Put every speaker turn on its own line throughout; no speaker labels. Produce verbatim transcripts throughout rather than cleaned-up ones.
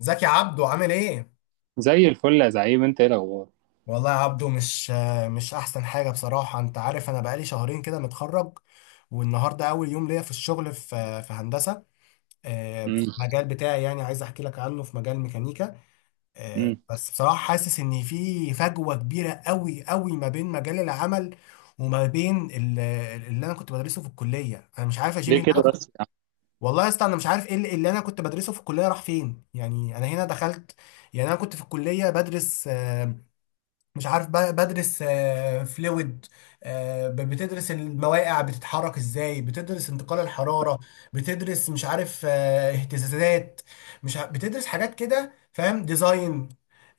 ازيك يا عبدو؟ عامل ايه؟
زي الفل يا زعيم، انت ايه الاخبار؟
والله يا عبدو مش مش احسن حاجة بصراحة. انت عارف، انا بقالي شهرين كده متخرج، والنهاردة اول يوم ليا في الشغل، في في هندسة، آه، في
امم.
المجال بتاعي. يعني عايز احكي لك عنه، في مجال ميكانيكا. آه،
امم.
بس بصراحة حاسس ان في فجوة كبيرة قوي قوي ما بين مجال العمل وما بين ال- اللي انا كنت بدرسه في الكلية. انا مش عارف يا جيمي،
ليه
اللي انا
كده
كنت-
بس؟
والله يا اسطى انا مش عارف ايه اللي اللي انا كنت بدرسه في الكلية راح فين. يعني انا هنا دخلت، يعني انا كنت في الكلية بدرس آه، مش عارف ب- بدرس فلويد، بتدرس المواقع بتتحرك ازاي، بتدرس انتقال الحرارة، بتدرس مش عارف آه، اهتزازات، مش ع- بتدرس حاجات كده فاهم، ديزاين،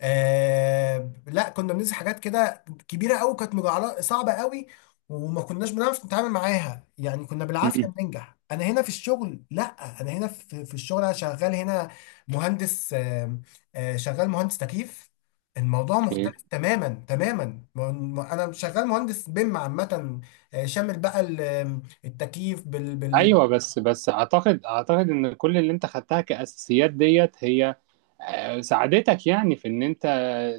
آه لا كنا بندرس حاجات كده كبيرة قوي، كانت مجعلة صعبة قوي وما كناش بنعرف نتعامل معاها. يعني كنا بالعافية
امم.
بننجح. انا هنا في الشغل لا، انا هنا في في الشغل، انا شغال هنا مهندس، آه، آه، شغال مهندس تكييف. الموضوع
اوكي.
مختلف تماما تماما. م- م- انا شغال مهندس بيم عامه، آه، شامل بقى ال- آم، التكييف بال بال.
ايوه، بس بس اعتقد اعتقد ان كل اللي انت خدتها كاساسيات ديت هي، آه، ساعدتك يعني في ان انت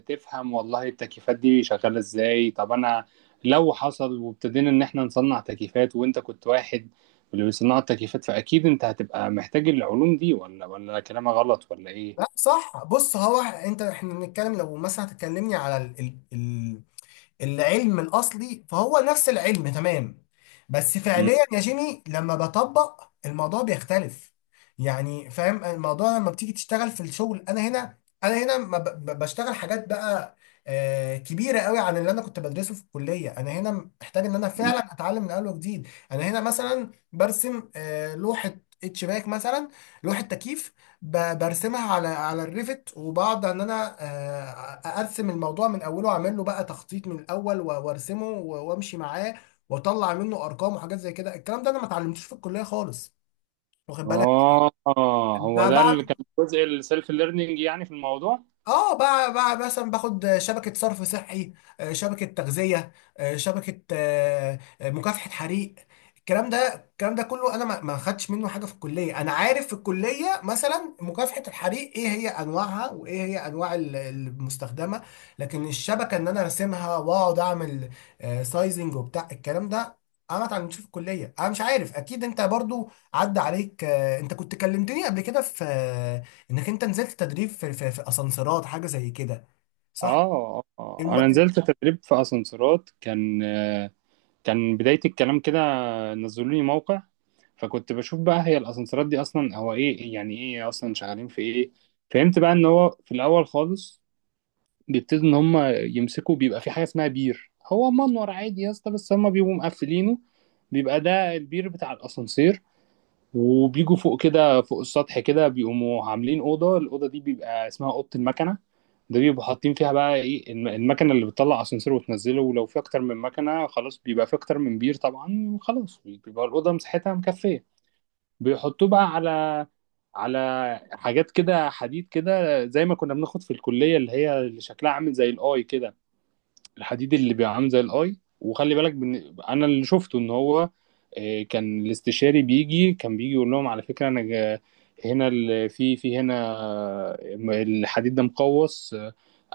تفهم والله التكييفات دي شغاله ازاي. طب انا لو حصل وابتدينا ان احنا نصنع تكييفات وانت كنت واحد من اللي بيصنعوا التكييفات، فاكيد انت هتبقى محتاج العلوم دي، ولا ولا كلامي غلط ولا ايه؟
لا صح، بص هو انت احنا بنتكلم، لو مثلا هتكلمني على العلم الاصلي فهو نفس العلم تمام، بس
مم.
فعليا يا جيمي لما بطبق الموضوع بيختلف. يعني فاهم الموضوع؟ لما بتيجي تشتغل في الشغل، انا هنا، انا هنا ما ب- ب- بشتغل حاجات بقى آه، كبيره قوي عن اللي انا كنت بدرسه في الكليه. انا هنا محتاج ان انا فعلا اتعلم من اول وجديد. انا هنا مثلا برسم آه، لوحه اتش باك مثلا، لوحه تكييف، ب- برسمها على على الريفت، وبقعد ان انا آه، ارسم الموضوع من اوله واعمل له بقى تخطيط من الاول و- وارسمه و- وامشي معاه واطلع منه ارقام وحاجات زي كده. الكلام ده انا ما اتعلمتوش في الكليه خالص، واخد بالك؟
اه.
ب-
هو ده
بعمل
اللي كان جزء السيلف ليرنينج يعني في الموضوع؟
اه بقى بقى مثلا باخد شبكة صرف صحي، آه، شبكة تغذية، آه، شبكة آه، آه، مكافحة حريق. الكلام ده الكلام ده كله انا ما ما خدتش منه حاجة في الكلية. انا عارف في الكلية مثلا مكافحة الحريق ايه هي انواعها، وايه هي انواع ال- المستخدمة، لكن الشبكة ان انا ارسمها واقعد اعمل آه، سايزنج وبتاع الكلام ده انا ما اتعلمتش في الكلية. انا مش عارف، اكيد انت برضو عدى عليك. آه، انت كنت كلمتني قبل كده في انك انت نزلت تدريب في في, في اسانسيرات حاجه زي كده، صح؟
اه آه.
الم...
انا نزلت تدريب في اسانسيرات، كان آه، كان بداية الكلام كده. نزلوا لي موقع، فكنت بشوف بقى هي الاسانسيرات دي اصلا هو ايه، يعني ايه اصلا شغالين في ايه. فهمت بقى ان هو في الاول خالص بيبتدوا ان هم يمسكوا، بيبقى في حاجة اسمها بير، هو منور عادي يا اسطى بس هم بيبقوا مقفلينه، بيبقى ده البير بتاع الاسانسير. وبيجوا فوق كده، فوق السطح كده، بيقوموا عاملين اوضه، الاوضه دي بيبقى اسمها اوضه المكنه. ده بيبقوا حاطين فيها بقى ايه، الم- المكنه اللي بتطلع اسانسير وتنزله، ولو في اكتر من مكنه خلاص بيبقى في اكتر من بير طبعا، وخلاص بيبقى الاوضه مساحتها مكفيه. بيحطوه بقى على على حاجات كده حديد كده، زي ما كنا بناخد في الكليه، اللي هي اللي شكلها عامل زي الاي كده، الحديد اللي بيبقى عامل زي الاي، وخلي بالك. بن... انا اللي شفته ان هو، آه، كان الاستشاري بيجي، كان بيجي يقول لهم على فكره، انا جا- هنا ال- في في هنا آه، الحديد ده مقوس،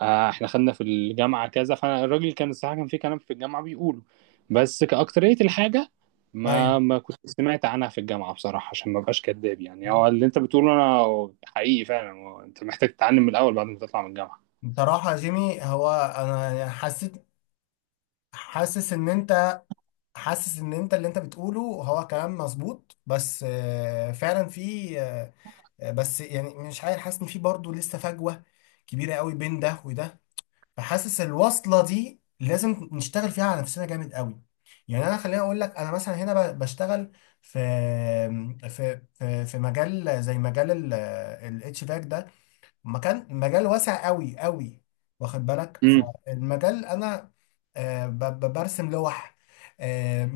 آه، احنا خدنا في الجامعه كذا. فالراجل كان الصراحه كان في كلام في الجامعه بيقوله، بس كأكترية الحاجه ما
ايوه،
ما كنت سمعت عنها في الجامعه بصراحه، عشان ما بقاش كداب. يعني هو اللي انت بتقوله انا حقيقي فعلا، هو انت محتاج تتعلم من الاول بعد ما تطلع من الجامعه.
بصراحه يا جيمي هو، انا حسيت حاسس ان انت حاسس ان انت اللي انت بتقوله هو كلام مظبوط، بس آه، فعلا في آه، آه، بس يعني مش عارف، حاسس ان في برضه لسه فجوه كبيره قوي بين ده وده، فحاسس الوصلة دي لازم نشتغل فيها على نفسنا جامد قوي. يعني انا خليني اقول لك، انا مثلا هنا ب- بشتغل في في في في مجال زي مجال الاتش باك ده، مكان مجال واسع قوي قوي، واخد بالك؟
امم.
فالمجال انا آه، ب- ب- برسم لوح، آه،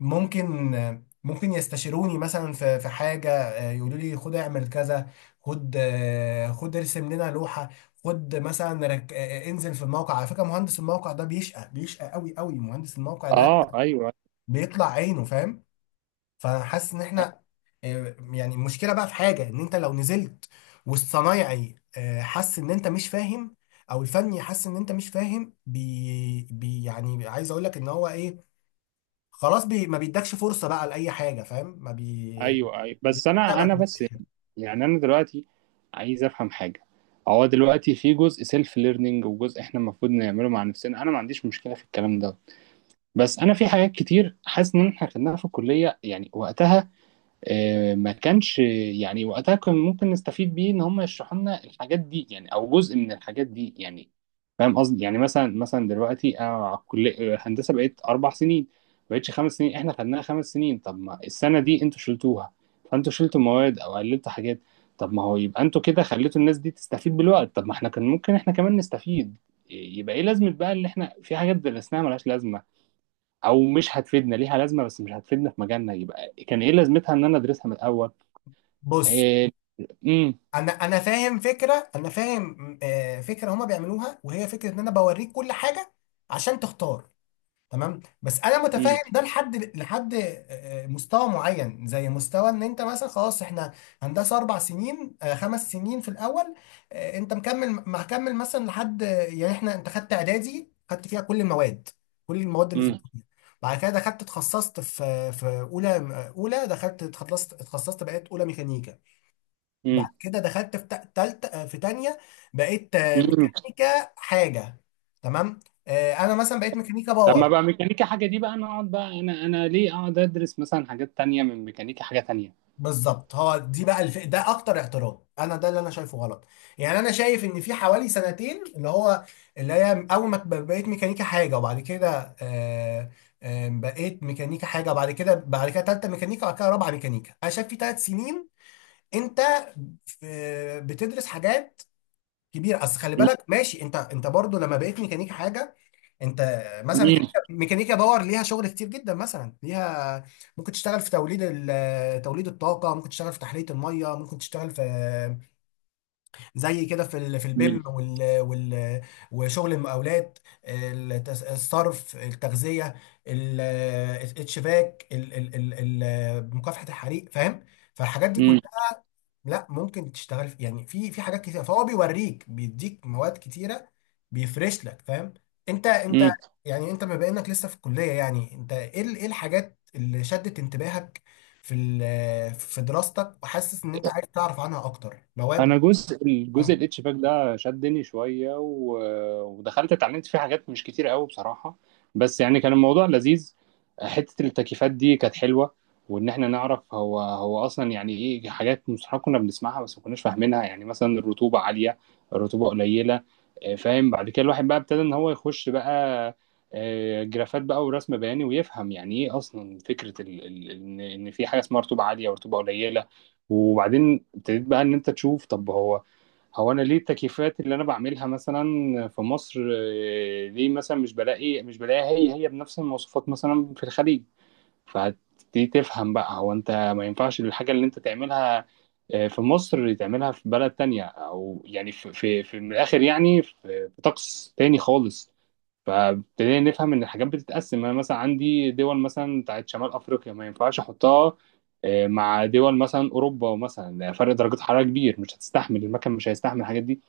ممكن آه، ممكن يستشيروني مثلا في في حاجه، آه، يقولوا لي خد اعمل كذا، خد آه، خد ارسم لنا لوحه، خد مثلا رك... آه، آه، انزل في الموقع. على فكره مهندس الموقع ده بيشقى بيشقى قوي قوي، مهندس الموقع ده
اه، ايوه،
بيطلع عينه فاهم. فحاسس ان احنا آه، يعني المشكله بقى في حاجه، ان انت لو نزلت والصنايعي آه، حس ان انت مش فاهم، او الفني حس ان انت مش فاهم بي, بي يعني عايز اقول لك ان هو ايه، خلاص بي ما بيدكش فرصه بقى لاي حاجه فاهم، ما بي
ايوه. ايوه، بس انا
بيكتبك
انا
من
بس
الآخر.
يعني، انا دلوقتي عايز افهم حاجه. هو دلوقتي في جزء سيلف ليرنينج وجزء احنا المفروض نعمله مع نفسنا، انا ما عنديش مشكله في الكلام ده، بس انا في حاجات كتير حاسس ان احنا خدناها في الكليه يعني وقتها، آه، ما كانش يعني وقتها كان ممكن نستفيد بيه ان هم يشرحوا لنا الحاجات دي يعني، او جزء من الحاجات دي يعني. فاهم قصدي؟ يعني مثلا مثلا دلوقتي انا على الكليه هندسه بقيت اربع سنين، ما بقتش خمس سنين، احنا خدناها خمس سنين. طب ما السنه دي انتوا شلتوها، فانتوا شلتوا مواد او قللتوا حاجات، طب ما هو يبقى انتوا كده خليتوا الناس دي تستفيد بالوقت، طب ما احنا كان ممكن احنا كمان نستفيد. آه، يبقى ايه لازمه بقى اللي احنا في حاجات درسناها ملهاش لازمه، او مش هتفيدنا ليها لازمه بس مش هتفيدنا في مجالنا، يبقى كان ايه لازمتها ان انا ادرسها من الاول؟
بص،
إيه... امم.
انا انا فاهم فكره، انا فاهم آه، فكره هما بيعملوها، وهي فكره ان انا بوريك كل حاجه عشان تختار، تمام. بس انا متفاهم
امم.
ده لحد لحد آه، آه، مستوى معين، زي مستوى ان انت مثلا خلاص احنا هندسه اربع سنين، آه، خمس سنين في الاول. آه، انت مكمل مكمل مثلا لحد، يعني احنا انت خدت اعدادي، خدت فيها كل المواد، كل المواد اللي في
امم.
الكليه. بعد كده دخلت اتخصصت في في اولى، اولى دخلت اتخصصت اتخصصت، بقيت اولى ميكانيكا. بعد
امم.
كده دخلت في تا- تالت آه، في تانية، بقيت آه،
امم.
ميكانيكا حاجه، تمام. آه، انا مثلا بقيت ميكانيكا
لما
باور.
بقى ميكانيكا حاجه دي بقى، انا اقعد بقى، انا انا ليه اقعد ادرس مثلا حاجات تانية من ميكانيكا حاجه تانية؟
بالظبط، هو دي بقى الف... ده اكتر اعتراض انا، ده اللي انا شايفه غلط. يعني انا شايف ان في حوالي سنتين، اللي هو اللي هي اول ما ب- بقيت ميكانيكا حاجه، وبعد كده آه آه بقيت ميكانيكا حاجه وبعد كده بعد كده تالته ميكانيكا، وبعد كده رابعه ميكانيكا. انا شايف في ثلاث سنين انت في بتدرس حاجات كبيره. اصل خلي
امم.
بالك، ماشي، انت انت برضو لما بقيت ميكانيكا حاجه، انت مثلا
امم.
ميكانيكا ميكانيكا باور ليها شغل كتير جدا، مثلا ليها ممكن تشتغل في توليد ال- توليد الطاقه، ممكن تشتغل في تحليه الميه، ممكن تشتغل في زي كده في ال- في البيم
امم.
وال وال وشغل المقاولات، التس- الصرف، التغذيه، ال- الشباك ال- ال- ال- ال- مكافحه الحريق، فاهم؟ فالحاجات دي
إمم.
لا، ممكن تشتغل في يعني في في حاجات كتيره، فهو بيوريك، بيديك مواد كتيره، بيفرش لك، فاهم؟ انت انت
إمم.
يعني انت بما انك لسه في الكليه، يعني انت ايه ال- ايه الحاجات اللي شدت انتباهك في ال- في دراستك، وحاسس ان انت عايز تعرف عنها اكتر مواد؟
انا جزء الجزء
اه،
الاتش باك ده شدني شويه، و- ودخلت اتعلمت فيه حاجات مش كتير قوي بصراحه، بس يعني كان الموضوع لذيذ. حته التكييفات دي كانت حلوه، وان احنا نعرف هو هو اصلا يعني ايه، حاجات مصطلحات كنا بنسمعها بس ما كناش فاهمينها، يعني مثلا الرطوبه عاليه، الرطوبه قليله، آه، فاهم. بعد كده الواحد بقى ابتدى ان هو يخش بقى آه، جرافات بقى ورسم بياني، ويفهم يعني ايه اصلا فكره ال- ال- ان إن في حاجه اسمها رطوبه عاليه ورطوبه قليله. وبعدين ابتديت بقى ان انت تشوف، طب هو هو انا ليه التكييفات اللي انا بعملها مثلا في مصر، آه، ليه مثلا مش بلاقي مش بلاقيها هي هي بنفس المواصفات مثلا في الخليج؟ فهتبتدي تفهم بقى، هو انت ما ينفعش الحاجة اللي انت تعملها آه، في مصر تعملها في بلد تانية، او يعني في في, في من الاخر، يعني في في طقس تاني خالص. فابتدينا نفهم ان الحاجات بتتقسم. انا مثلا عندي دول مثلا بتاعت شمال افريقيا ما ينفعش احطها آه، مع دول مثلا اوروبا مثلا، ده فرق درجات حراره كبير، مش هتستحمل المكن، مش هيستحمل الحاجات دي.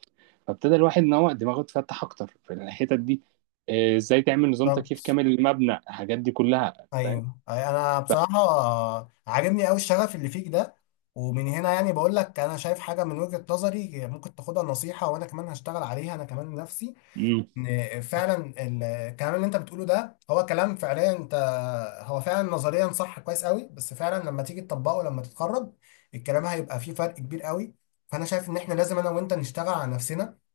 فابتدى الواحد ان هو دماغه تفتح اكتر في الحتت دي، آه، ازاي تعمل نظام تكييف
بالظبط.
كامل للمبنى، الحاجات دي كلها، فاهم.
ايوه، انا بصراحه عاجبني قوي الشغف اللي فيك ده، ومن هنا يعني بقول لك انا شايف حاجه من وجهه نظري ممكن تاخدها نصيحه، وانا كمان هشتغل عليها، انا كمان نفسي
امم.
ان فعلا الكلام اللي انت بتقوله ده هو كلام، فعليا انت هو فعلا نظريا صح كويس قوي، بس فعلا لما تيجي تطبقه لما تتخرج الكلام هيبقى فيه فرق كبير قوي. فانا شايف ان احنا لازم انا وانت نشتغل على نفسنا،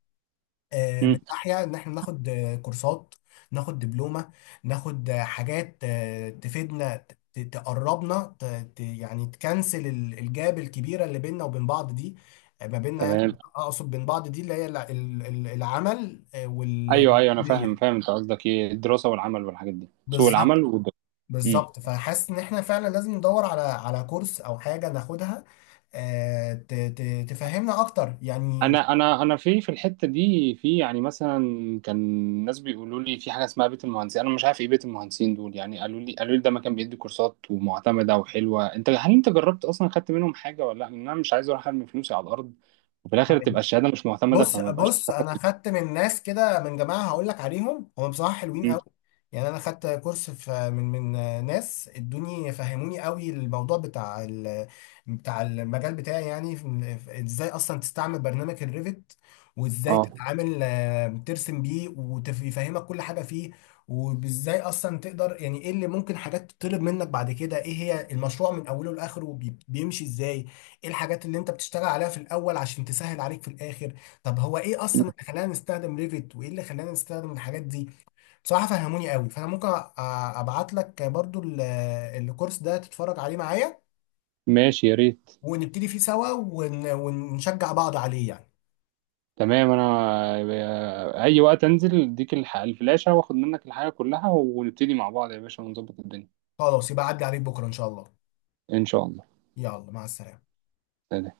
آه، من
امم.
ناحية إن إحنا ناخد آه، كورسات، ناخد دبلومة، ناخد آه، حاجات آه، تفيدنا، ت- ت- تقربنا، ت- ت- يعني تكنسل ال- الجاب الكبيرة اللي بيننا وبين بعض دي، آه، ما بيننا، يعني
تمام.
أقصد بين بعض دي اللي هي الع- ال- ال- العمل آه،
ايوه، ايوه، انا فاهم،
والكلية.
فاهم انت قصدك ايه، الدراسه والعمل والحاجات دي، سوق
بالظبط،
العمل والدراسه.
بالظبط، فحاسس إن إحنا فعلا لازم ندور على على كورس أو حاجة ناخدها آه، ت- ت- تفهمنا أكتر يعني.
انا انا انا في في الحته دي، في يعني مثلا، كان ناس بيقولوا لي في حاجه اسمها بيت المهندسين، انا مش عارف ايه بيت المهندسين دول يعني، قالوا لي قالوا لي ده مكان بيدي كورسات ومعتمده وحلوه. انت هل انت جربت اصلا خدت منهم حاجه ولا لا؟ لان انا مش عايز اروح ارمي فلوسي على الارض وفي الاخر تبقى الشهاده مش معتمده
بص
فما بقاش.
بص، انا خدت من ناس كده من جماعه هقول لك عليهم، هم بصراحه حلوين
مم.
قوي. يعني انا خدت كورس في من من ناس ادوني، فهموني قوي الموضوع بتاع ال بتاع المجال بتاعي، يعني في- في- ازاي اصلا تستعمل برنامج الريفت، وازاي
اه،
تتعامل آه، ترسم بيه، ويفهمك كل حاجه فيه، وازاي اصلا تقدر يعني ايه اللي ممكن حاجات تطلب منك بعد كده، ايه هي المشروع من اوله لاخره بي- بيمشي ازاي، ايه الحاجات اللي انت بتشتغل عليها في الاول عشان تسهل عليك في الاخر، طب هو ايه اصلا اللي خلانا نستخدم ريفت وايه اللي خلانا نستخدم الحاجات دي. بصراحه فهموني قوي. فانا ممكن أ- ابعت لك برضو ال- الكورس ده تتفرج عليه معايا
ماشي يا ريت.
ونبتدي فيه سوا، ون- ونشجع بعض عليه يعني.
تمام، انا اي وقت انزل اديك الح- الفلاشه واخد منك الحاجه كلها، ونبتدي مع بعض يا باشا ونظبط الدنيا.
خلاص، يبقى عدي عليك بكره ان شاء الله.
ان شاء
يلا مع السلامه.
الله.